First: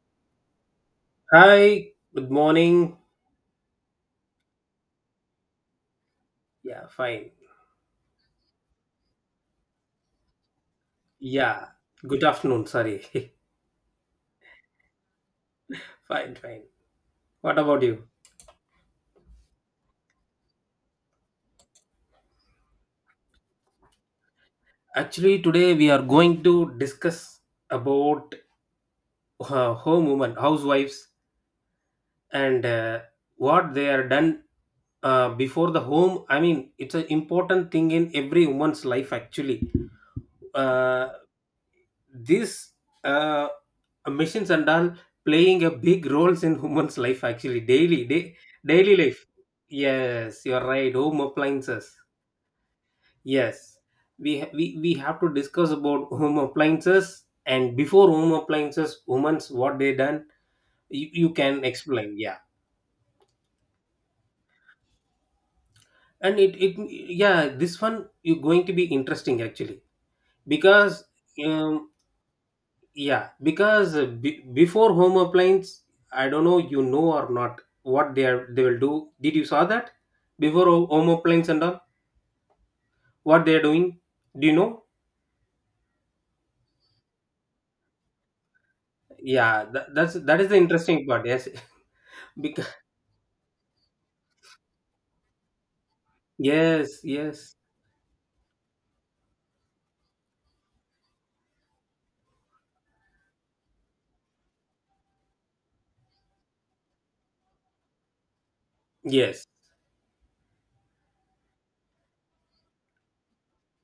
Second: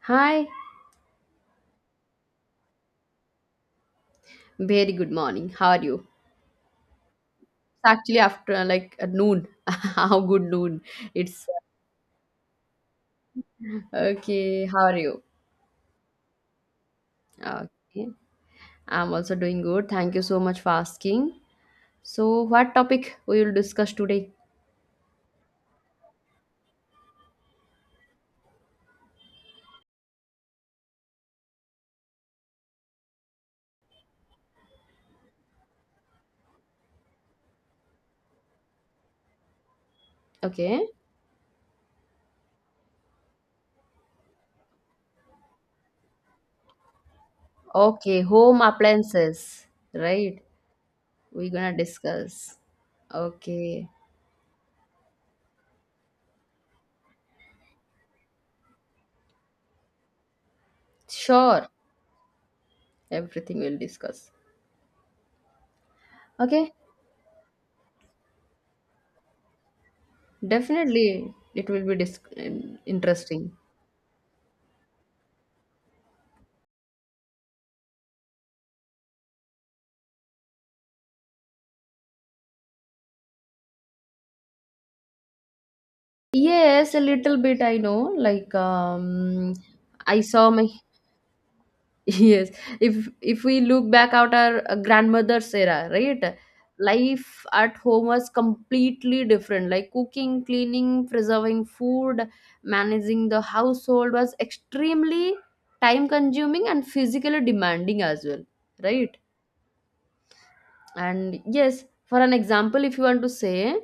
Hi, Hi, good morning. very good morning. How are you? It's Yeah, fine. actually after like noon. How good noon? It's Yeah, good afternoon. Sorry. okay. How are you? Fine, fine. What about you? Okay, I'm also doing good. Thank you so much for asking. So, what topic we will discuss today? Actually, today we are going to discuss about home women, housewives, and what they are done before the home. I mean, it's an important thing in every woman's life, actually. Okay, Uh, these uh, machines and all playing a big roles in humans life actually daily okay, day, home daily life. appliances, right? Yes, you're right, home We're gonna appliances. discuss. Yes, Okay, we, ha- we have to discuss about home appliances, and before home appliances humans what they done. You can sure. explain. Yeah. Everything we'll discuss. And it, Okay, yeah, this one you're going to be interesting actually because definitely it will um, be yeah, interesting. because be before home appliance, I don't know you know or not what they will do. Did you saw that before home appliance and all, what they are doing? Do you know? Yes, a little bit I know. Like Yeah, that, that's I that is saw the my interesting part. Yes, yes. because If we look back at our grandmother's era, right? yes, Life yes, at home was completely different. Like cooking, cleaning, preserving food, managing the household was extremely time consuming and physically demanding as well, right? yes, And yes, for an example, if you want to say,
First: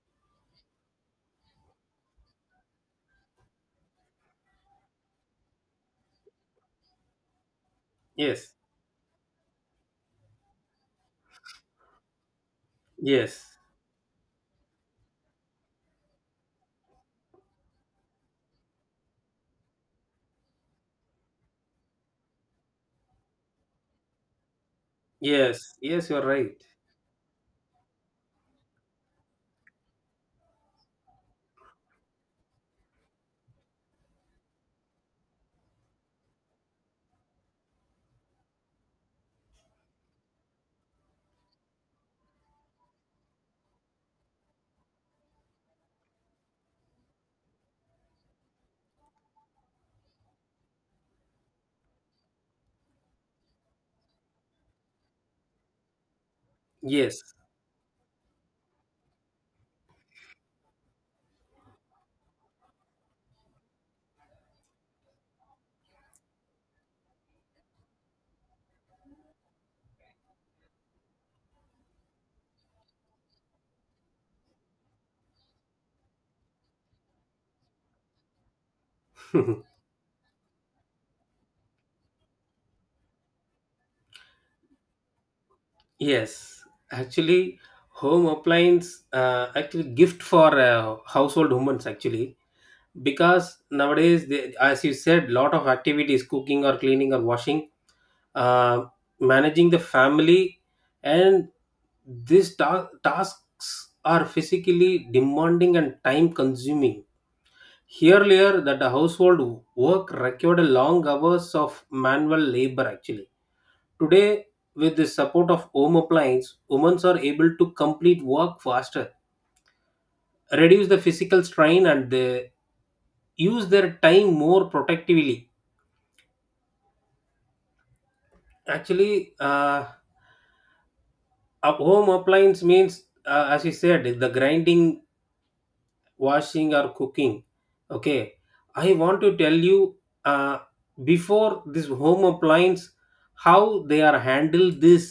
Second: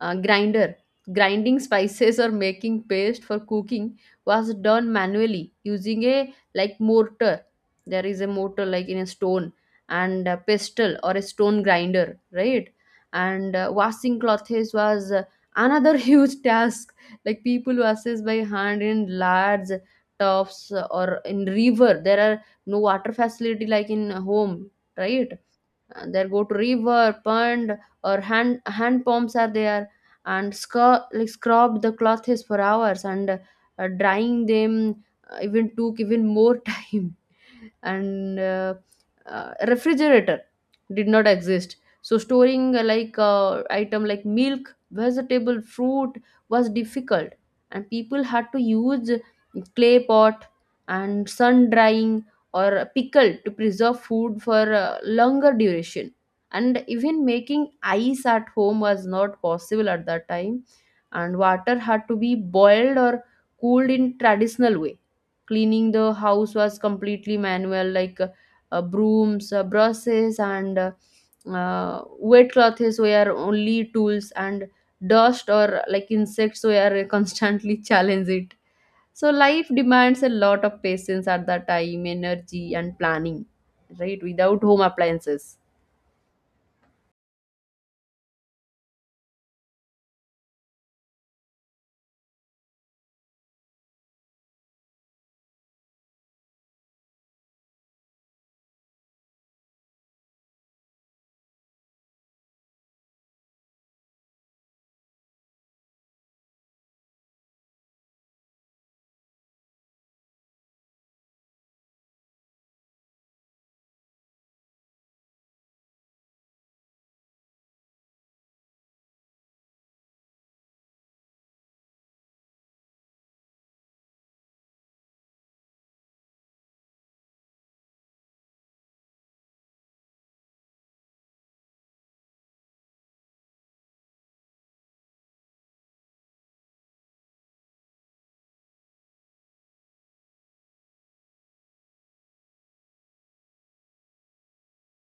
grinder grinding spices or making paste for cooking was done manually using a like mortar. There is a yes, mortar like in a stone and a pestle or a stone grinder, right? And yes, washing clothes was another huge task. Like people washes by hand in large tubs or in river, there are no water facility like in home, right? yes, yes. And You're they go right. to river pond or hand pumps are there. And scrub the clothes for hours and drying them even took even more time. And refrigerator did not exist, so storing like item like milk, vegetable, fruit was difficult. And people had to use clay pot and sun drying or pickled to preserve food for longer duration. And Yes, even making ice at home was not possible at that time. And water had to be boiled or cooled in traditional way. Cleaning the house was completely manual, like brooms, brushes and wet clothes were only tools. And dust or like insects were constantly challenge it. So life demands a lot of patience at that time, energy and planning, right? Without home appliances. yes. Actually, home appliance actually gift for household humans actually, because nowadays they, as you said, lot of activities cooking or cleaning or washing, uh, managing the family, and these tasks are physically demanding and time consuming. Earlier, that the household work required long hours of manual labor actually today, with the support of home appliance women are able to complete work faster, reduce the physical strain, and they use their time more protectively actually. A home appliance means, as you said, the grinding, washing or cooking. Okay, I want to tell you, uh, before this home appliance, how they are handled this.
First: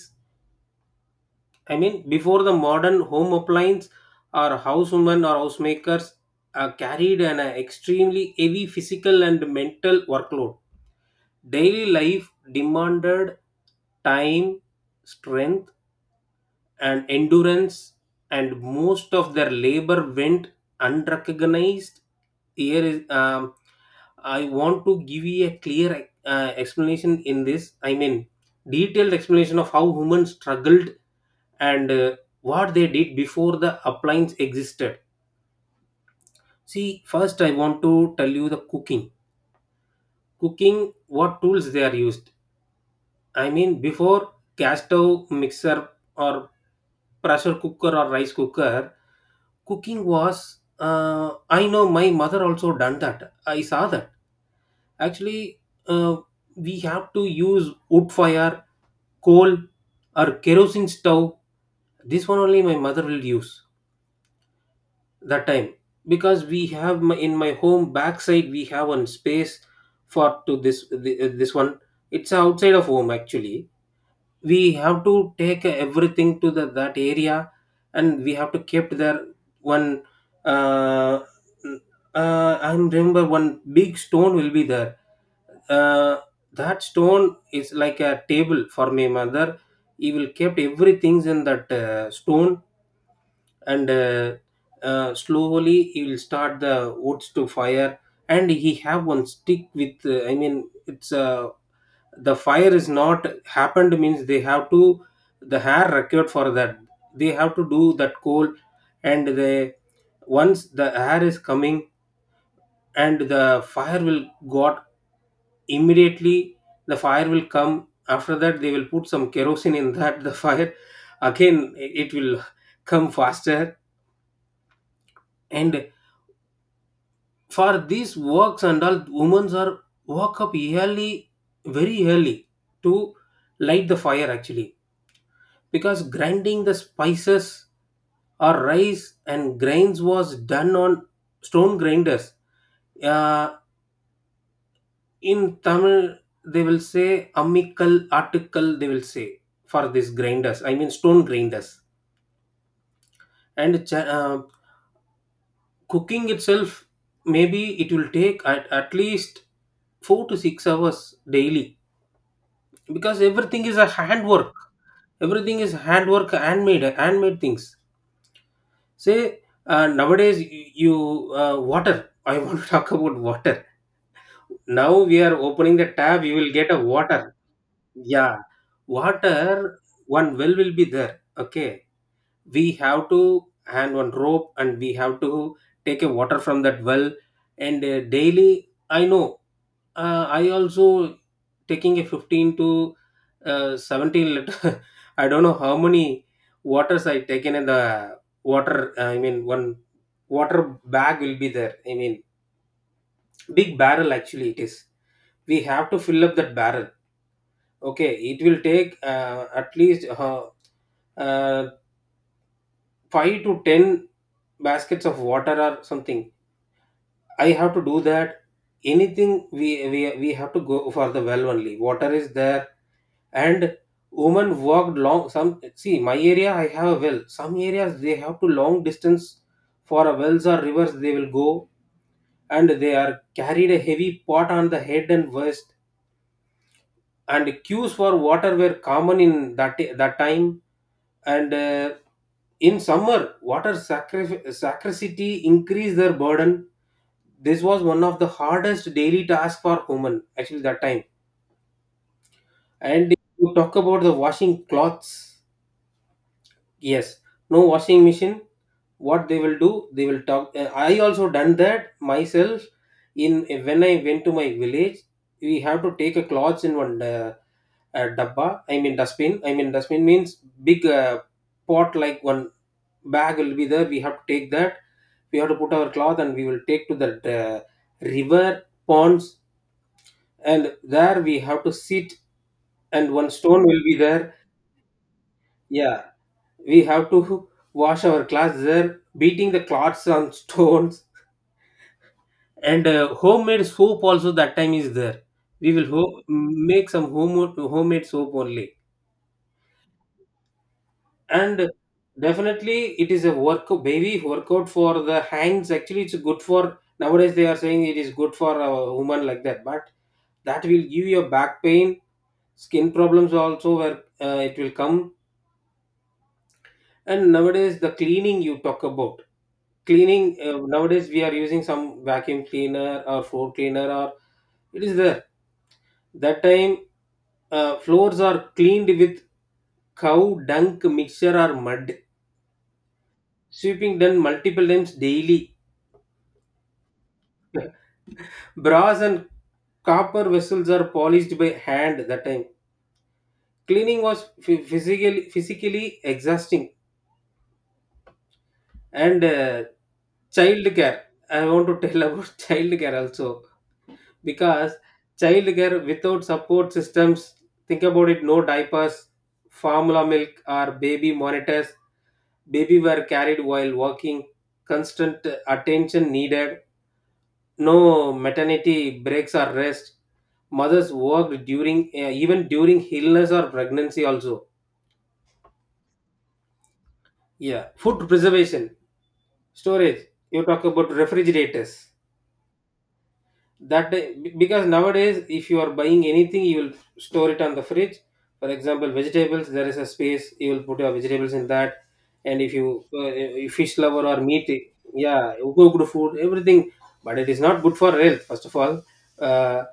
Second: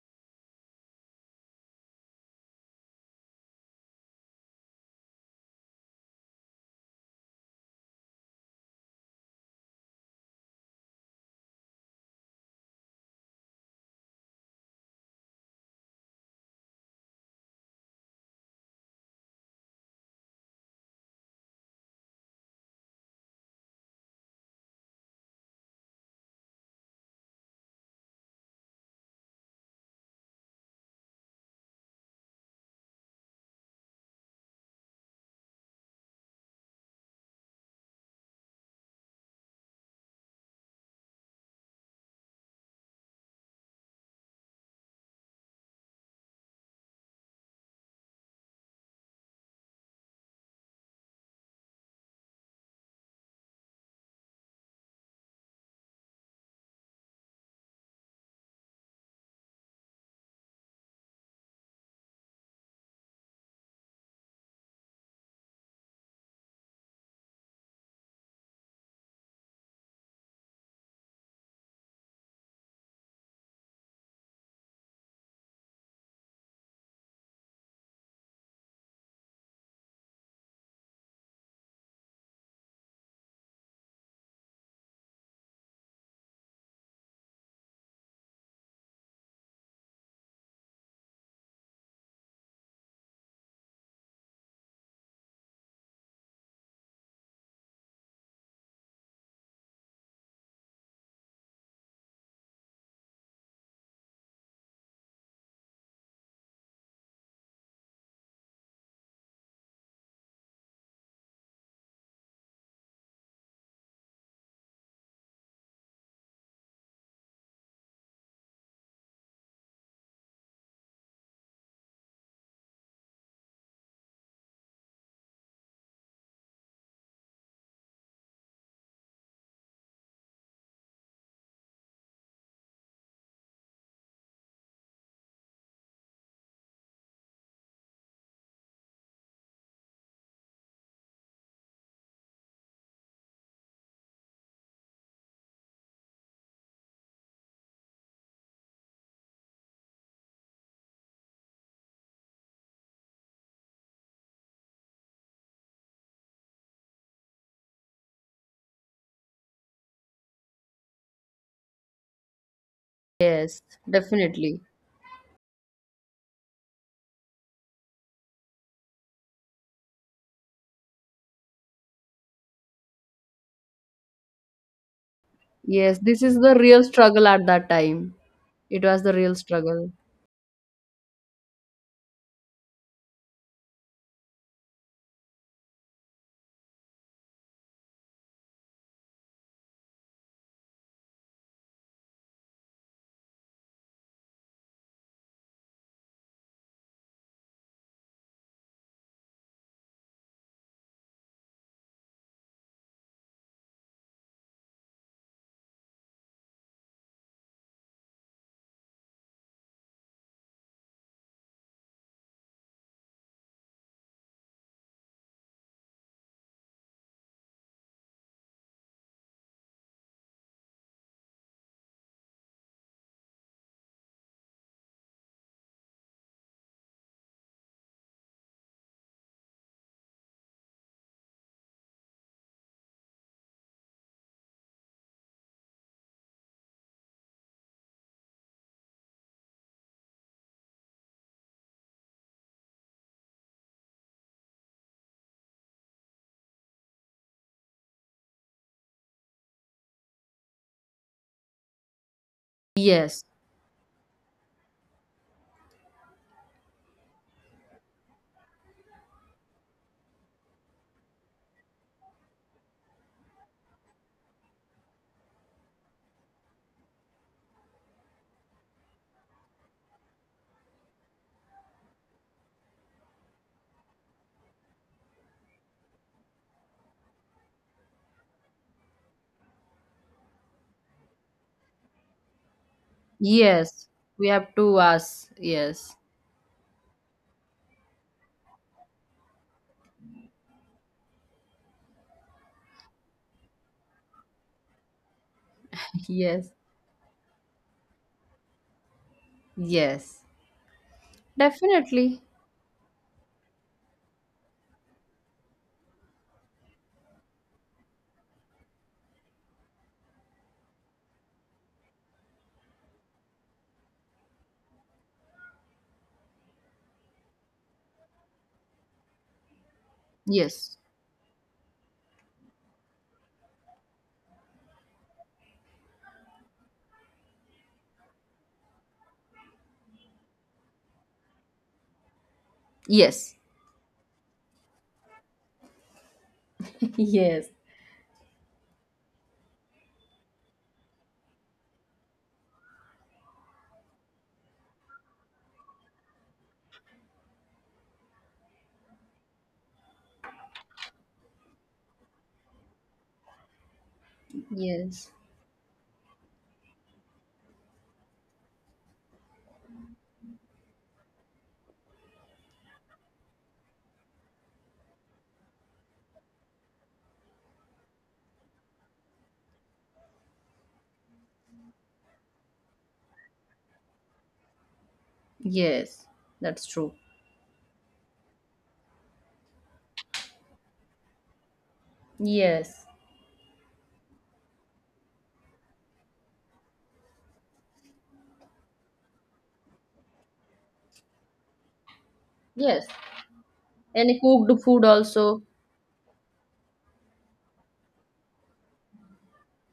I mean, before the modern home appliance, our housewomen or housemakers carried an extremely heavy physical and mental workload. Daily life demanded time, strength, and endurance, and most of their labor went unrecognized. Here is, I want to give you a clear explanation in this. I mean, detailed explanation of how humans struggled and what they did before the appliance existed. See, first I want to tell you the cooking. Cooking, what tools they are used. I mean, before gas stove mixer, or pressure cooker or rice cooker, cooking was. I know my mother also done that. I saw that actually. Uh, we have to use wood fire, coal, or kerosene stove. This one only my mother will use that time, because we have in my home backside we have one space for to this this one. It's outside of home actually, we have to take everything to that area, and we have to keep there one, uh, I remember one big stone will be there. Uh, that stone is like a table for my mother. He will kept everything in that stone. And slowly he will start the woods to fire. And he have one stick with I mean, it's a, the fire is not happened means they have to, the hair required for that, they have to do that coal. And they, once the air is coming and the fire will got, immediately the fire will come. After that they will put some kerosene in that the fire, again it will come faster. And for these works and all, women are walk up early, very early to light the fire actually, because grinding the spices or rice and grains was done on stone grinders. Uh, in Tamil, they will say amikal, article, they will say for these grinders, I mean stone grinders. And cooking itself, maybe it will take at least 4 to 6 hours daily, because Yes, everything is a handwork. definitely. Everything is handwork, handmade things. Say, nowadays you water. I want to talk about water. Now we are opening the Yes, tab. this You is will the get a real struggle water. at that time. Yeah, It was the real water. struggle. One well will be there. Okay, we have to hang one rope and we have to take a water from that well. And daily, I know. I also taking a 15 to 17 liter. I don't know how many waters I taken in the water. I mean, one water bag will be there, I mean big barrel actually it is. We have to fill up that barrel. Okay, it will take at least uh, 5 to 10 baskets of water or something I have to do that, anything. We have to go for the well only, water is there. And women walked long, some see my area, I have a well, some areas they have to long distance for a wells or rivers they will go. And they are carried a heavy pot on the head and waist, and queues for water were common in that time. And in summer water scarcity increased their burden. This was one of the hardest daily tasks for women actually that time. And if Yes. you talk about the washing cloths. Yes, no washing machine. What they will do, they will talk. I also done that myself. In when I went to my village, we have to take a cloth in one, dabba. I mean dustbin. I mean, dustbin means big pot like one bag will be there. We have to take that. We have to put our cloth and we will take to the river ponds. And there we have to sit, and one stone will Yes. be We there. have two us. Yes. Yeah, we have to wash our clothes there, beating the cloths on stones, and homemade soap also that time is there. We will Yes. make some homemade soap only. Yes. And Definitely. definitely it is a workout for the hands. Actually, it's good for, nowadays they are saying it is good for a woman like that, but that will give you a back pain, skin problems also where it will come. And nowadays the cleaning you talk about, cleaning Yes. nowadays we are using some vacuum cleaner or floor cleaner or it is there. That time, floors are cleaned with cow dung mixture or mud, Yes. sweeping done multiple times daily, Yes. brass and copper vessels are polished by hand that time. Cleaning was physically exhausting. And child care, I want to tell about child care also, because Yes. childcare without support systems, think about it, no diapers, formula milk or baby monitors, baby were carried while walking, constant attention needed, no maternity breaks or rest, mothers worked during even during illness or pregnancy also. Yes. That's true. Yeah, food preservation storage, you talk about refrigerators Yes. that day, because nowadays if you are buying anything you will store it on the fridge. For example, vegetables, there is a space, you will put your vegetables in that. And if you, Yes. If fish lover or Any meat, cooked food yeah, also? cooked food, everything. But it is not good for health first of all. Uh,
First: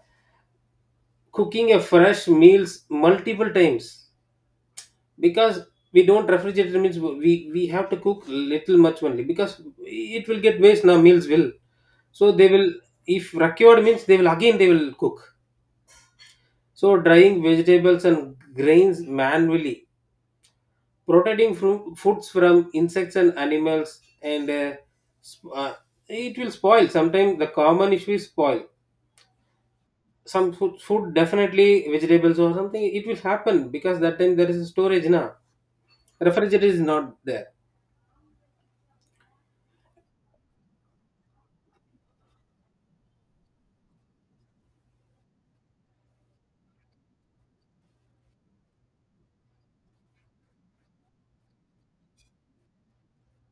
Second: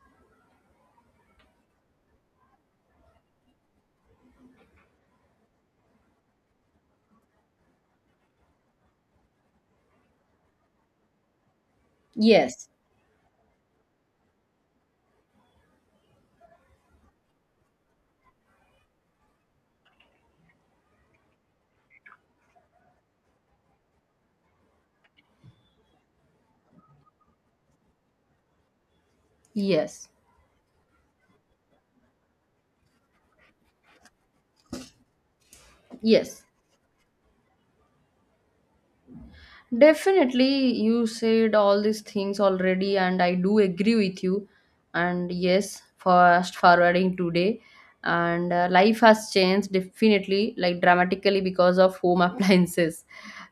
cooking a fresh meals multiple times, because we don't refrigerate means we have to cook little much only, because it will get waste now, meals will, so they will, Yes. if procured means they will, again they will cook. So drying vegetables and grains manually, protecting from foods from insects and animals, and sp- uh, it will spoil. Sometimes the common issue is spoil. Yes. Some food definitely vegetables or something, it will happen, because that time there is a storage now. Yes, Refrigerator is not there. definitely. You said all these things already, and I do agree with you. And yes, fast forwarding today, and life has changed definitely, like dramatically, because of home appliances.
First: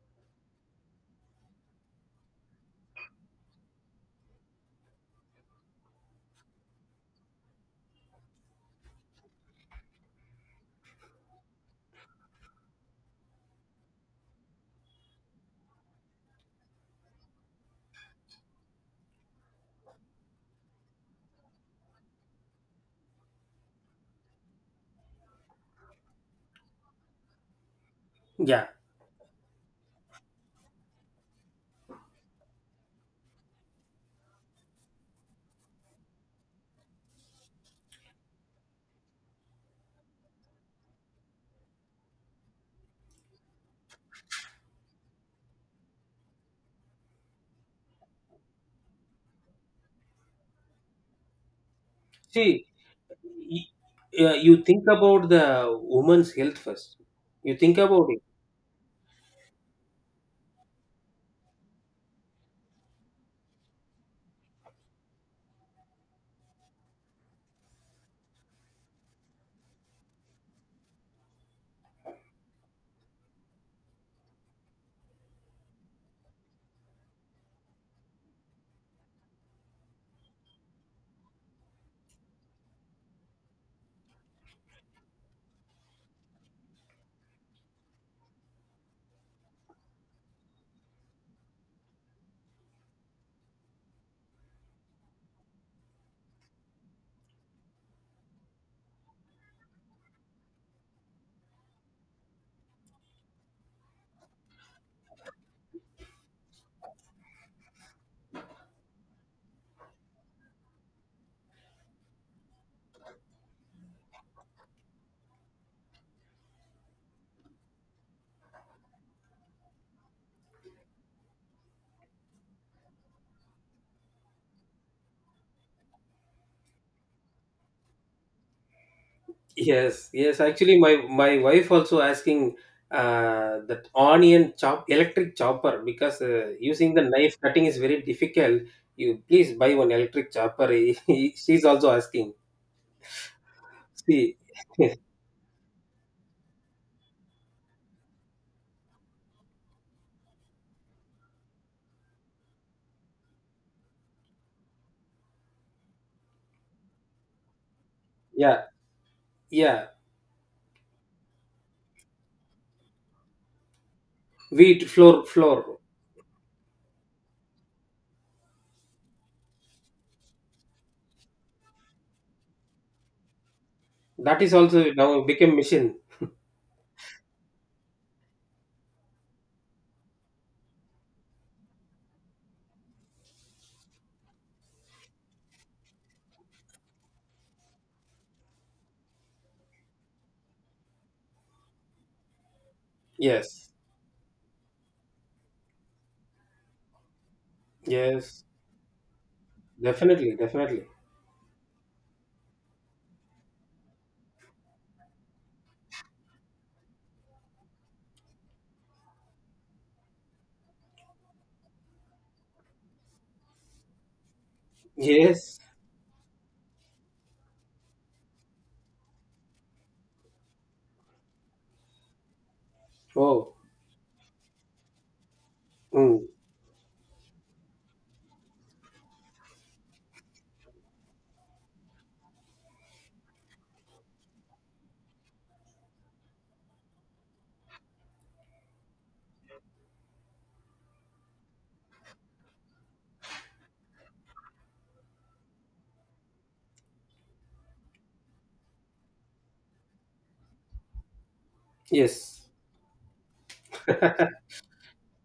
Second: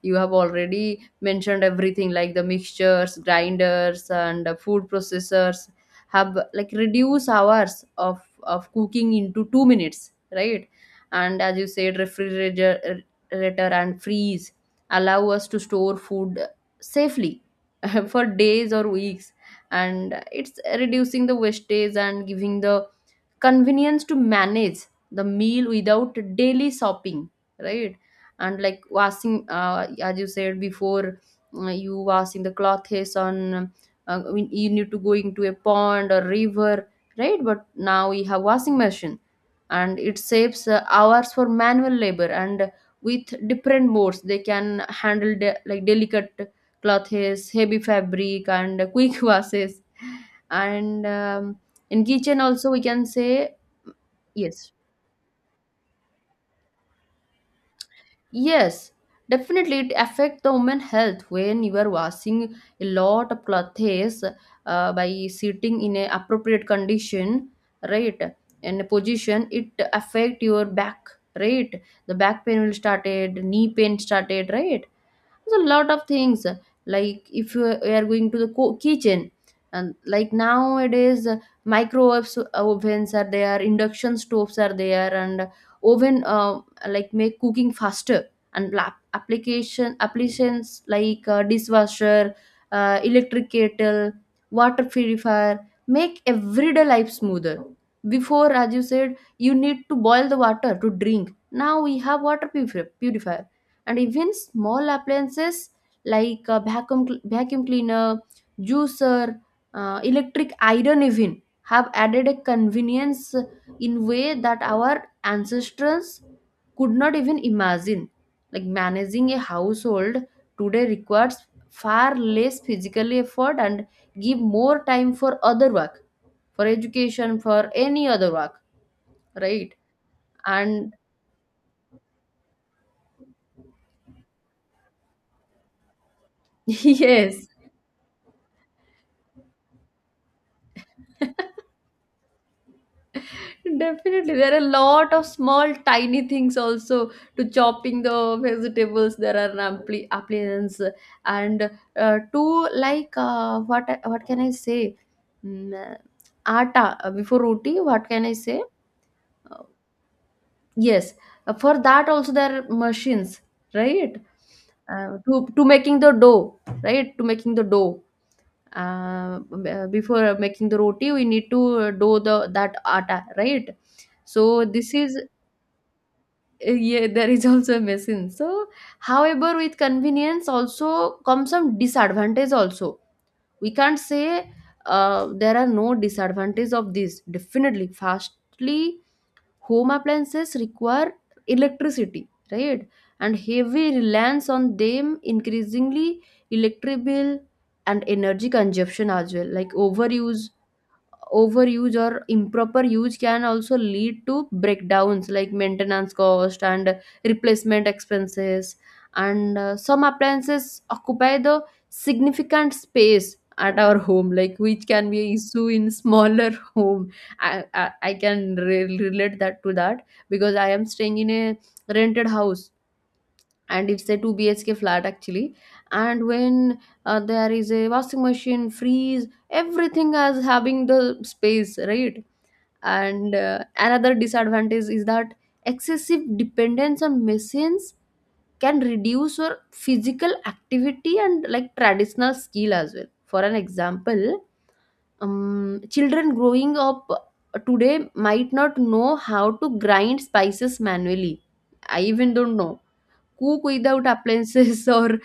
You have already mentioned everything like the mixtures, grinders, and food processors have like reduce hours of cooking into 2 minutes, right? And as you said, refrigerator and freeze allow us to store food safely for days or weeks. And it's reducing the wastage and giving the convenience to manage the meal without daily shopping, right? And Yeah. like washing, as you said before, you washing the clothes on, when you need to go into a pond or river, right? But now we have washing machine, and it saves hours for manual labor. And with different modes they can handle the like delicate clothes, heavy fabric and quick washes. And in kitchen See, also we can say. y- you Yes. think about the woman's health first. You think about it. Yes, definitely it affect the woman health when you are washing a lot of clothes, by sitting in a appropriate condition, right? And position, it affect your back, right? The back pain will started, knee pain started, right? There's a lot of things, like if you are going to the kitchen. And like nowadays, microwaves, ovens are there, induction stoves are there, and oven, like make cooking faster. And applications like dishwasher, electric kettle, water purifier make everyday life smoother. Before, as you said, you need to boil the water to drink. Now we have water purifier. And even small appliances like a vacuum cleaner, juicer, electric iron even have added a convenience in way that our ancestors could not even imagine. Like managing a household today requires far less physical effort and give more time for other work, for education, for any other work, right? Yes, yes. Actually, And my wife also asking that onion chop, electric chopper, because using the knife yes. cutting is very difficult. You please buy one electric chopper. She's also asking. Definitely, See, there are a lot of small, tiny things also to chopping the vegetables. There are appliance and to like what can I say? Mm, uh, atta before roti. What can I yeah, say? Uh, yeah. yes, for that also there are machines, right? Wheat Uh, flour to to flour. making the dough, right? To making the dough. Before making the roti, we need to dough the that atta, right? That is So also this is now became machine. Yeah. There is also a machine. So however with convenience also comes some disadvantage also, we can't say there are no disadvantages of this. Definitely, firstly, home appliances require electricity, right? And Yes, heavy reliance on them increasingly electric bill and yes. energy consumption as well. Like Definitely, overuse definitely. overuse or improper use can also lead to breakdowns like maintenance cost and replacement expenses. And some appliances occupy the significant space at our home, like which can be an Yes. issue in smaller home. I can relate that to that because I am staying in a rented house, Oh, and it's a 2 bhk flat actually. mm. And when there is a washing machine, freeze, everything as having the space, right? And another disadvantage is that excessive dependence on machines can reduce your physical activity and like traditional skill as well. For an example, children growing up today might not know how to grind spices manually. I even Yes. don't know cook without appliances, or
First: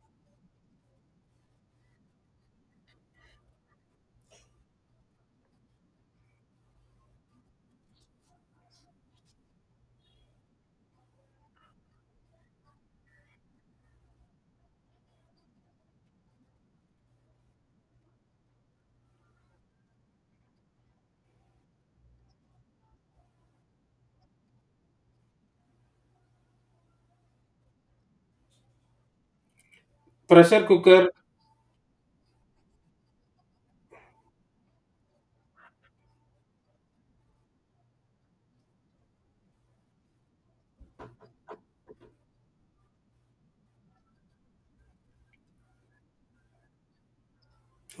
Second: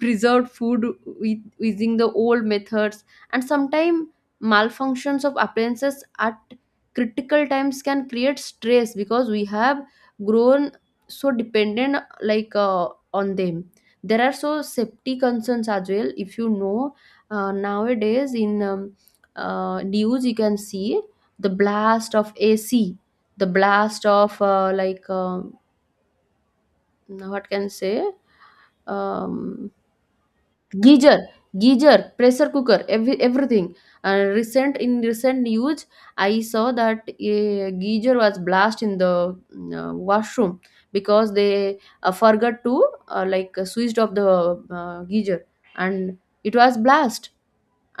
preserved food with, using the old methods. And sometimes malfunctions of appliances at critical times can create stress because we have grown so dependent, like on them. There are so safety concerns as well, if you know. Nowadays in news you can see the blast of ac, the blast of like what can I say, um, Pressure cooker. geyser geyser, pressure cooker, everything. And recent in recent news, I saw that a geyser was blast in the washroom because they forgot to like switched off the geyser. And it was blast.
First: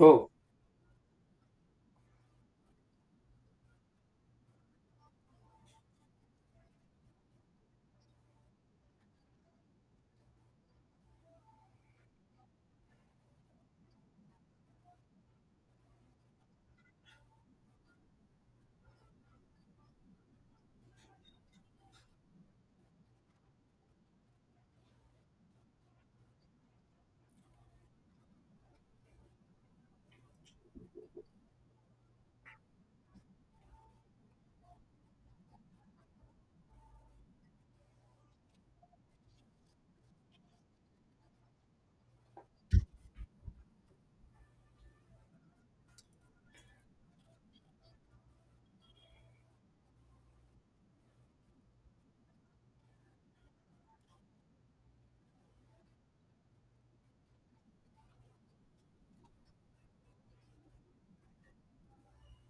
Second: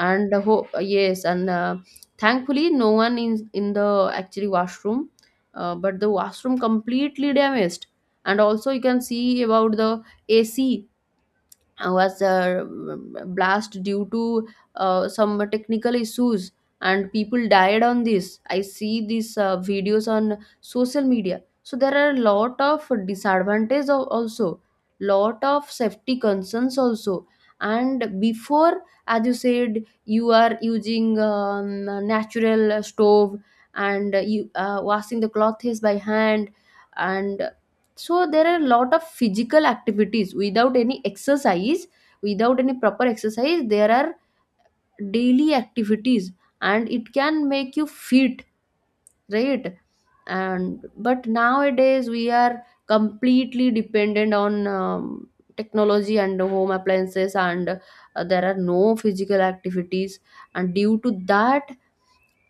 Oh, the yes. And thankfully no one in the actually washroom. But the washroom completely damaged. And also you can see about the ac was a blast due to some technical issues. And people died on this. I see these videos on social media. So there are a lot of disadvantages also, lot of safety concerns also. And before, as you said, you are using natural stove, and you washing the clothes by hand. And so there are a lot of physical activities without any exercise, without any proper exercise, there are daily activities, and it can make you fit, right? And but nowadays we are completely dependent on technology and home appliances, and there are no physical activities. And due to that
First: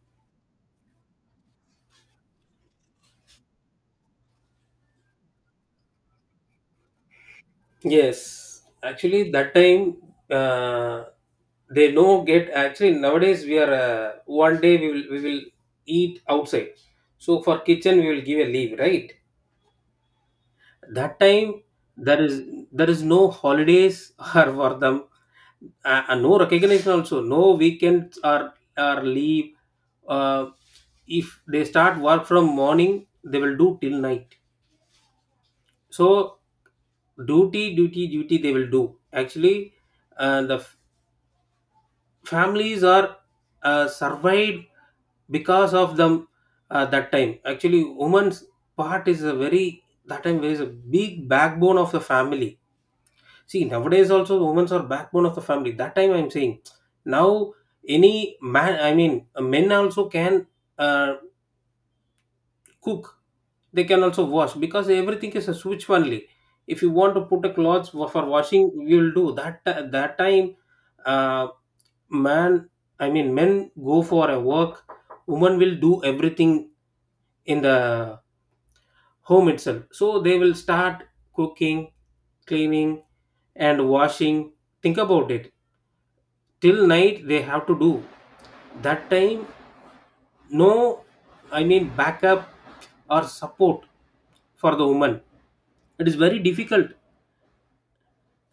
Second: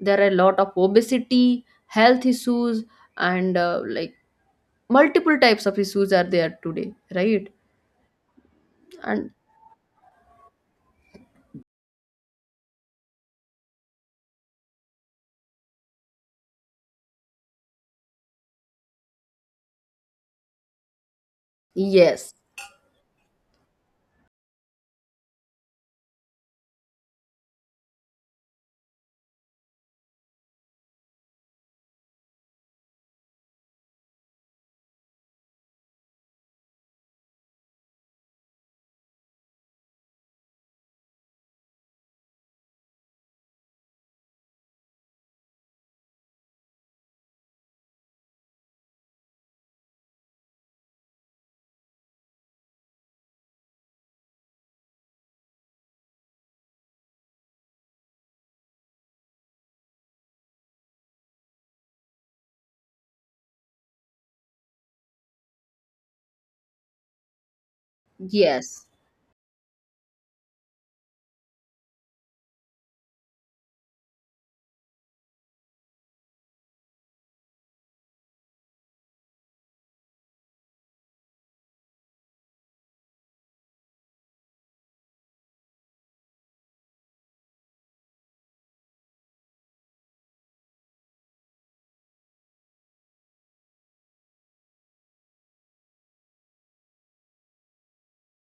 there are a lot of obesity health issues, and like multiple types of issues are there today, right? yes, actually, And that time uh, they no get. Actually, nowadays we are, one day we will eat outside. So for kitchen we will give a leave, right? That time, there is yes, there is no holidays or for them, no recognition also, no weekends or leave. Uh, if they start work from morning, they will do till night. So duty, duty, duty they will do. Actually, the families are survived because of them, that time actually woman's part is a very that time is a big backbone of the family. See, nowadays also women's are backbone of the family. That time I'm saying now, any man, I mean men also can uh, cook. They can also wash because everything is a switch only. If you want to put a clothes for washing, yes, we will do that time. Uh, man, I mean men go for a work. Women will do everything in the home itself, so they will start cooking, cleaning and washing. Think about it, till night they have to do that time. No, I mean backup or support for the woman, it is very difficult.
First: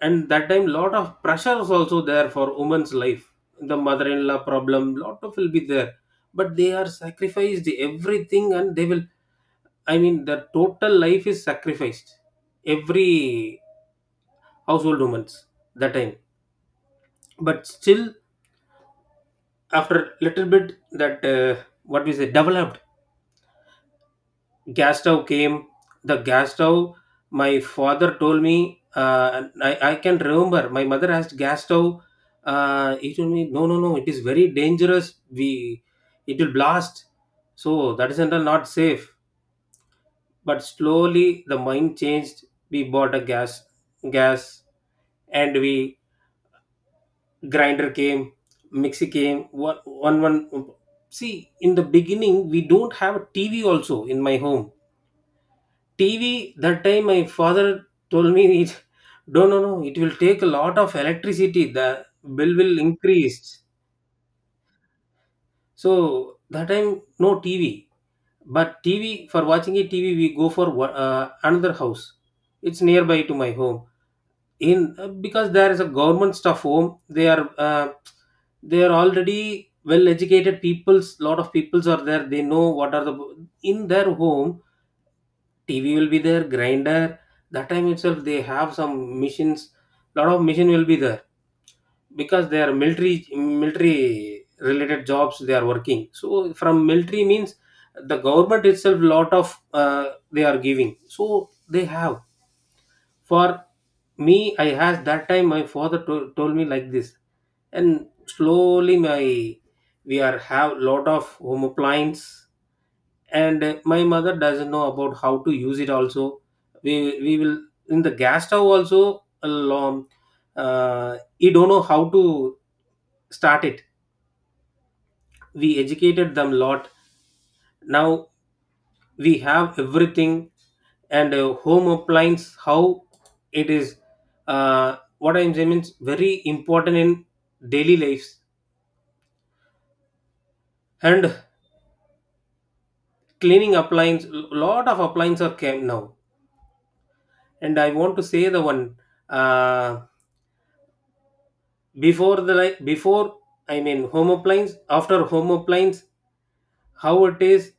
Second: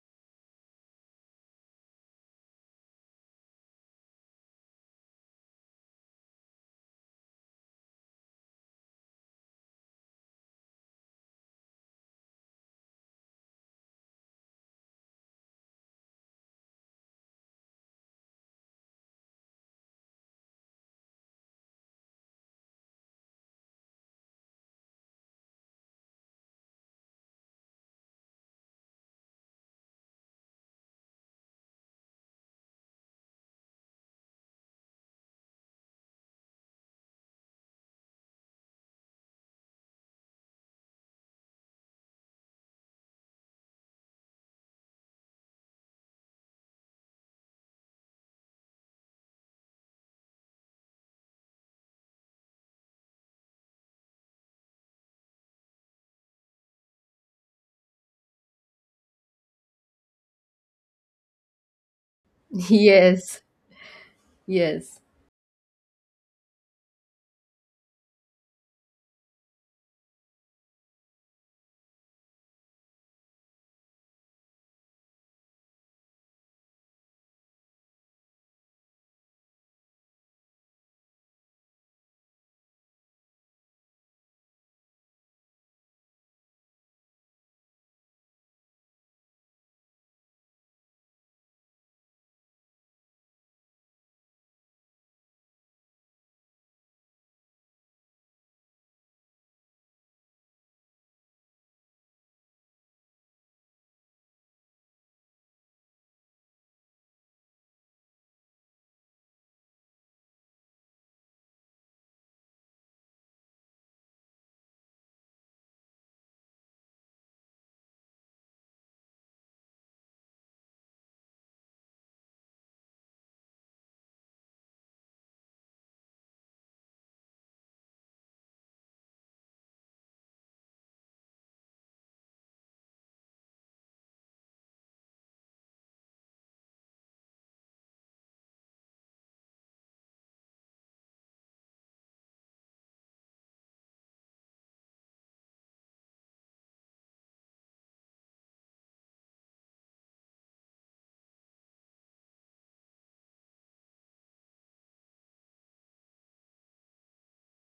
And that time lot of pressure is also there for women's life. The mother-in-law problem lot of will be there, but they are sacrificed everything and they will, I mean their total life is sacrificed, every household women's that time. But still, after little bit that, what we say developed, gas stove came. The gas stove, my father told me, and I can remember my mother asked gas stove. He told me no, no, no, it is very dangerous, we, it will blast. So that is until not safe. But slowly the mind changed. We bought a gas, and we, grinder came, mixie came, one one one. See, in the beginning we don't have a TV also in my home. TV that time, my father told me it, no, no, no, it will take a lot of electricity, the bill will yes, increase. yes, So that time no TV. But TV, for watching a TV we go for another house. It's nearby to my home, in, because there is a government staff home. they are uh, they are already well educated peoples, lot of peoples are there, they know what are the in their home. TV will be there, grinder. That time itself, they have some machines. Lot of machine will be there because they are military related jobs they are working. So from military means the government itself lot of, they are giving. So they have for me, I has that time my father told me like this, and slowly my, we are have lot of home appliance, and my mother doesn't know about how to use it. Also, we we will in the gas stove also. Along, uh, he don't know how to start it. We educated them lot. Now we have everything, and home appliance, how it is, what I'm saying means very important in daily lives. And cleaning appliance, lot of appliances are came now. And I want to say the one, uh, before the before, I mean home appliance, after home appliance, how it is.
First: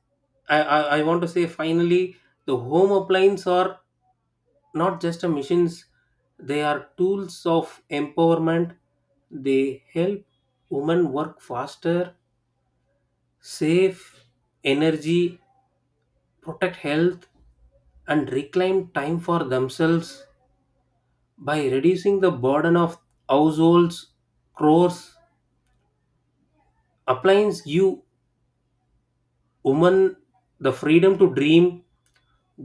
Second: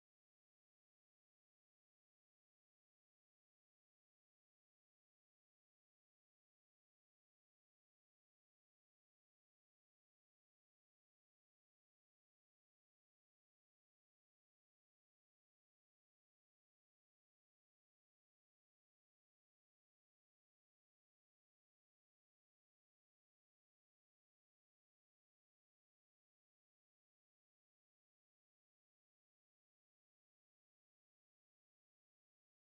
I want to say, finally, the home appliance are not just a machines, they are tools of empowerment. They help women work faster, save energy, protect health, and reclaim time for themselves. By reducing the burden of households chores, appliance give women the freedom to dream,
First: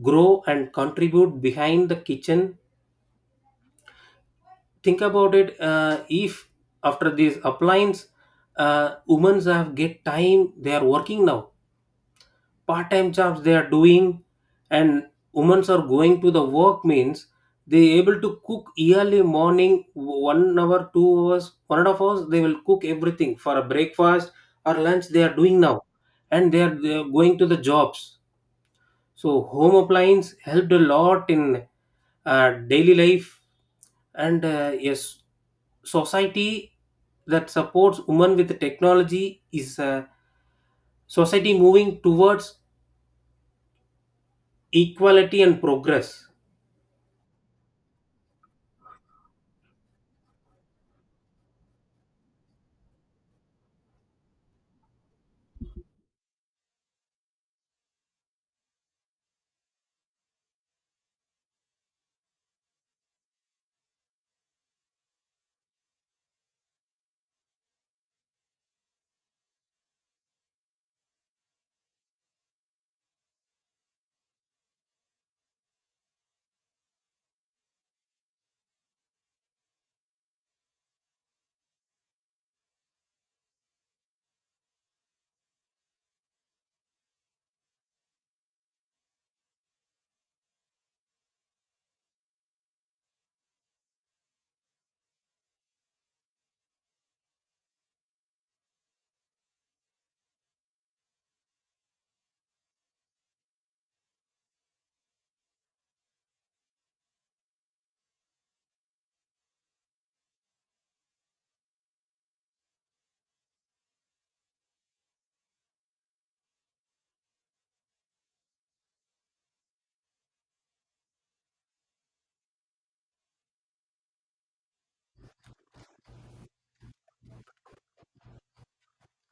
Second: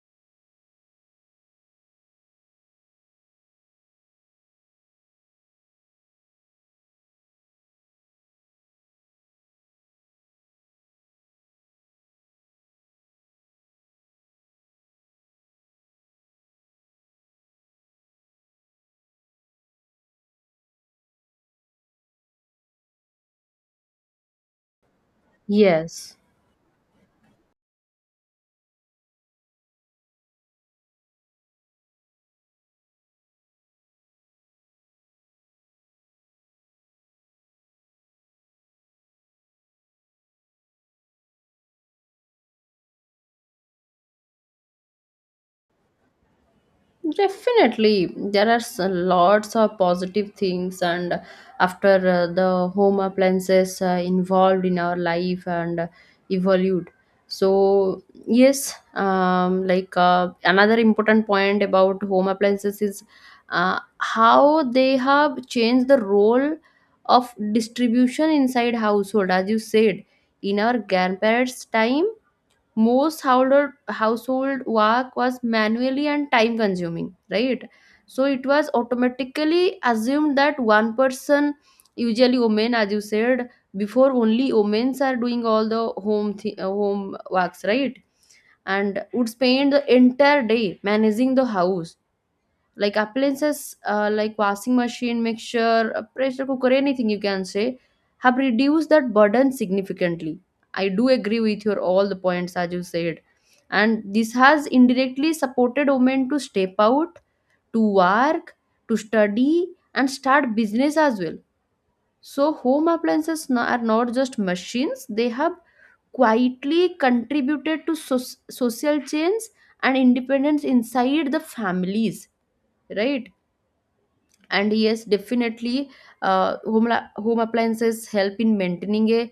grow and contribute behind the kitchen. Think about it, if after these appliance, women have get time, they are working now, part-time jobs they are doing. And women are going to the work means they able to cook early morning, 1 hour, 2 hours, 1.5 hours, they will cook everything for a breakfast or lunch they are doing now. yes. And they are going to the jobs. So home appliance helped a lot in, daily life. And yes, society that supports women with technology is a society moving towards equality and progress. Definitely, there are lots of positive things, and after the home appliances involved in our life and evolved. So, yes, like another important point about home appliances is how they have changed the role of distribution inside household. As you said, in our grandparents' time, most household work was manually and time consuming, right? So it was automatically assumed that one person, usually women, as you said before, only women are doing all the home works, right? And would spend the entire day managing the house. Like appliances, like washing machine, mixture, pressure cooker, anything you can say, have reduced that burden significantly. I do agree with your all the points as you said. And this has indirectly supported women to step out, to work, to study, and start business as well. So home appliances are not just machines, they have quietly contributed to social change and independence inside the families, right? And yes, definitely. Home appliances help in maintaining a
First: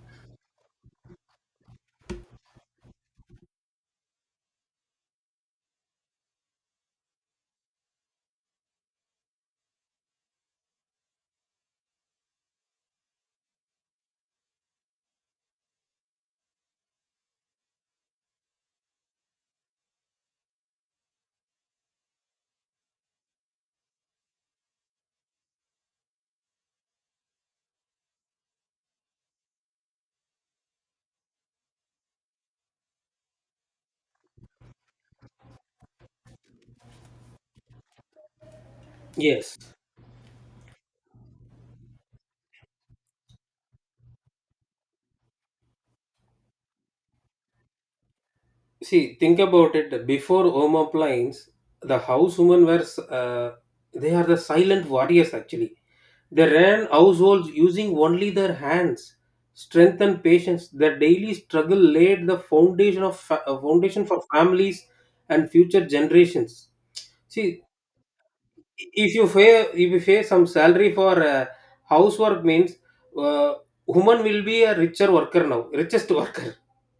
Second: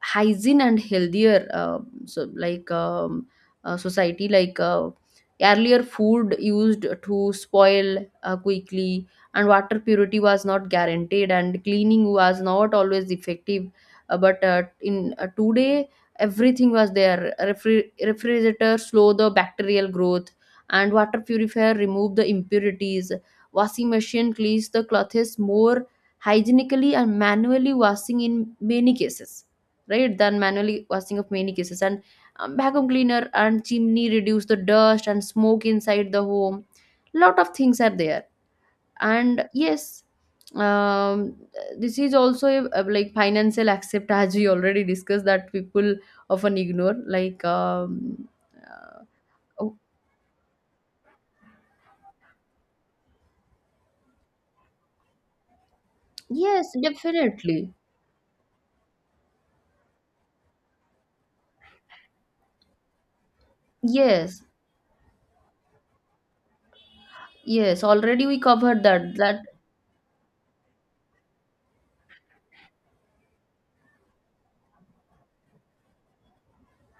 hygiene and healthier, so like society. Like earlier food used to spoil quickly. And water purity was not guaranteed and cleaning was not always effective. But in today everything was there. Refrigerator slow the bacterial growth, and water purifier remove the impurities. Washing machine cleans the clothes more hygienically and manually washing in many cases, right? Than manually washing of many cases. And vacuum cleaner and chimney reduce the dust and smoke inside the home. Lot of things are there. And Yes. yes, um, this is also a, like financial aspect as we already discussed that people often ignore, like uh, See, think about oh, it. Before homoplanes, the housewomen were they are the silent warriors. Actually, they yes, ran households definitely. using only their hands, strength and patience. Their daily struggle laid the foundation of foundation for Yes. families and future generations. See, Yes, already we covered if that you that pay if you pay some salary for, housework means, uh, woman will be a richer worker now, richest worker.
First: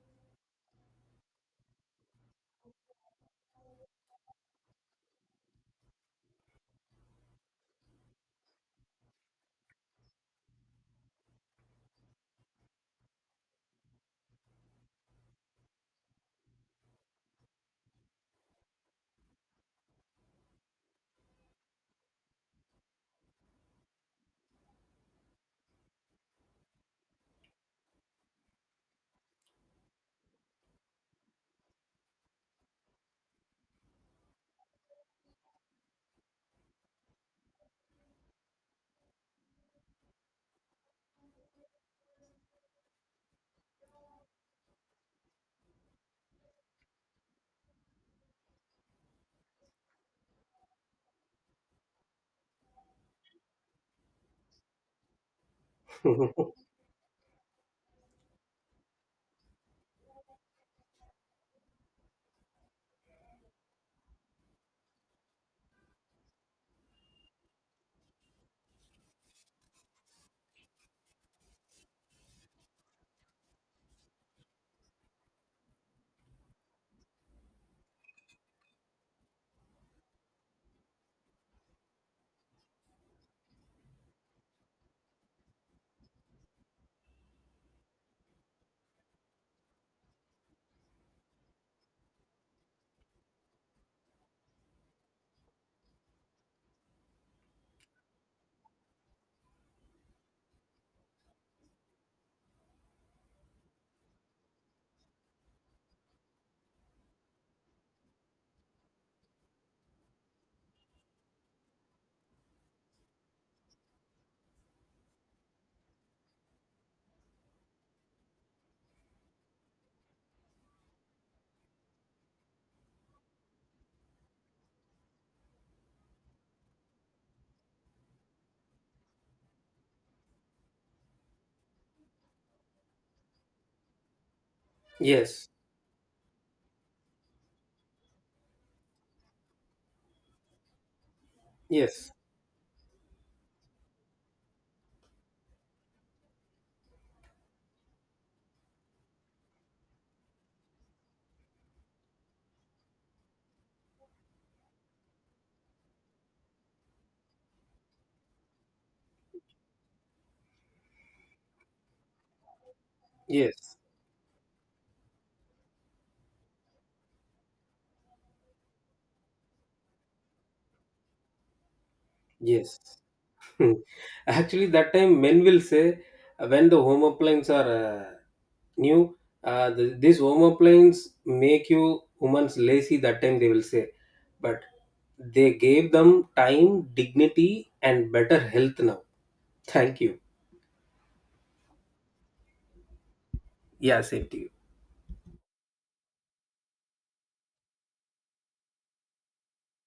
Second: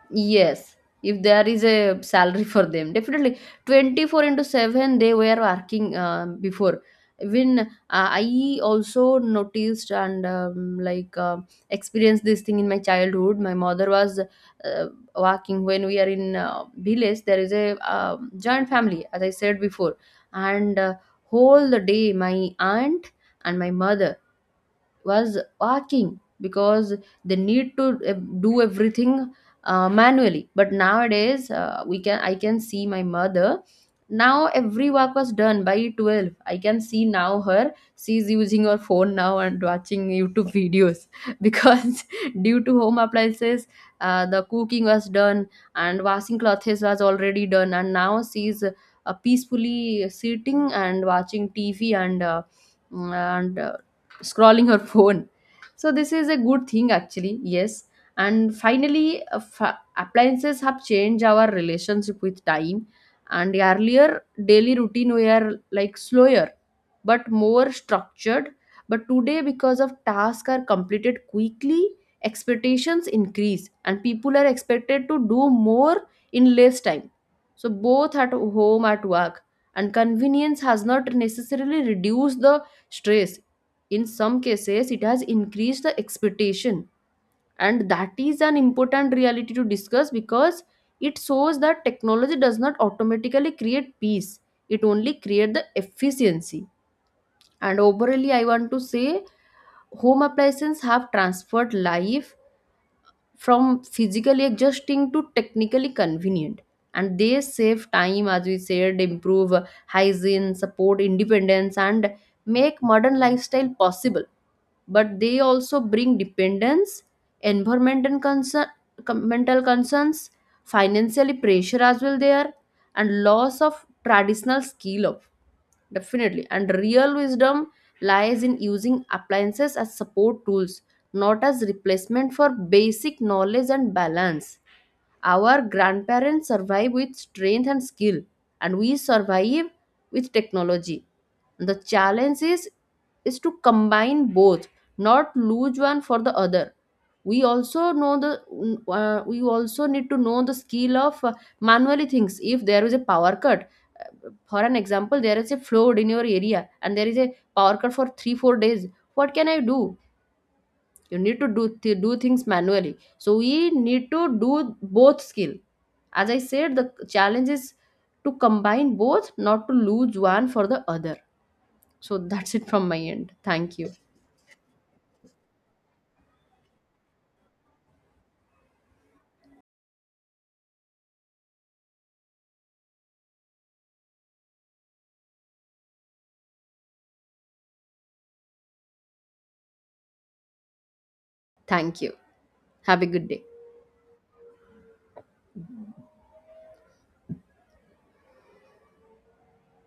Yes, if there is a salary for them, definitely 24 into 7 they were working before. Even I also noticed and like experienced this thing in my childhood. My mother was working when we are in village. There is a joint family, as I said before, and whole the day my aunt and my mother was walking because they need to do everything manually. But nowadays we can I can see my mother now every work was done by 12. I can see now her she's using her phone now and watching YouTube videos because due to home appliances the cooking was done and washing clothes was already done. And now she's peacefully sitting and watching TV and and scrolling her phone. So this is a good thing actually. Yes. And finally, appliances have changed our relationship with time. And earlier daily routine were like slower but more structured. But today because of tasks are completed quickly, expectations increase and people are expected to do more in less time, so both at home at work. And convenience has not necessarily reduced the stress, in some cases it has increased the expectation. And that is an important reality to discuss because it shows that technology does not automatically create peace, it only creates the efficiency. And overall, I want to say home appliances have transferred life from physically adjusting to technically convenient. And they save time, as we said, improve hygiene, support independence, and make modern lifestyle possible. But they also bring dependence, environment and concern, mental concerns, financially pressure as well there, and loss of traditional skill of definitely. And real wisdom lies in using appliances as support tools, not as replacement for basic knowledge and balance. Yes, Our grandparents survive with strength and skill, and we survive with technology. The yes, challenge is to combine both, not lose one for the other. We also need to know the skill of manually things. If there is a power cut, for an example, there is a flood in your area, and there is a power cut for 3-4 days. What can I do? You need to do do things manually. So we yes, need to do both skill, as I said, the challenge is to combine both, not to lose one for the other. So that's it yes. from my end. Hmm. Thank you. Actually, that time men will say, when the home appliances are, new, these home appliances make you women's lazy. That time they will say, but they gave them time, dignity, and better health now. Thank you. Thank you. Have a good day. Yeah, same to you.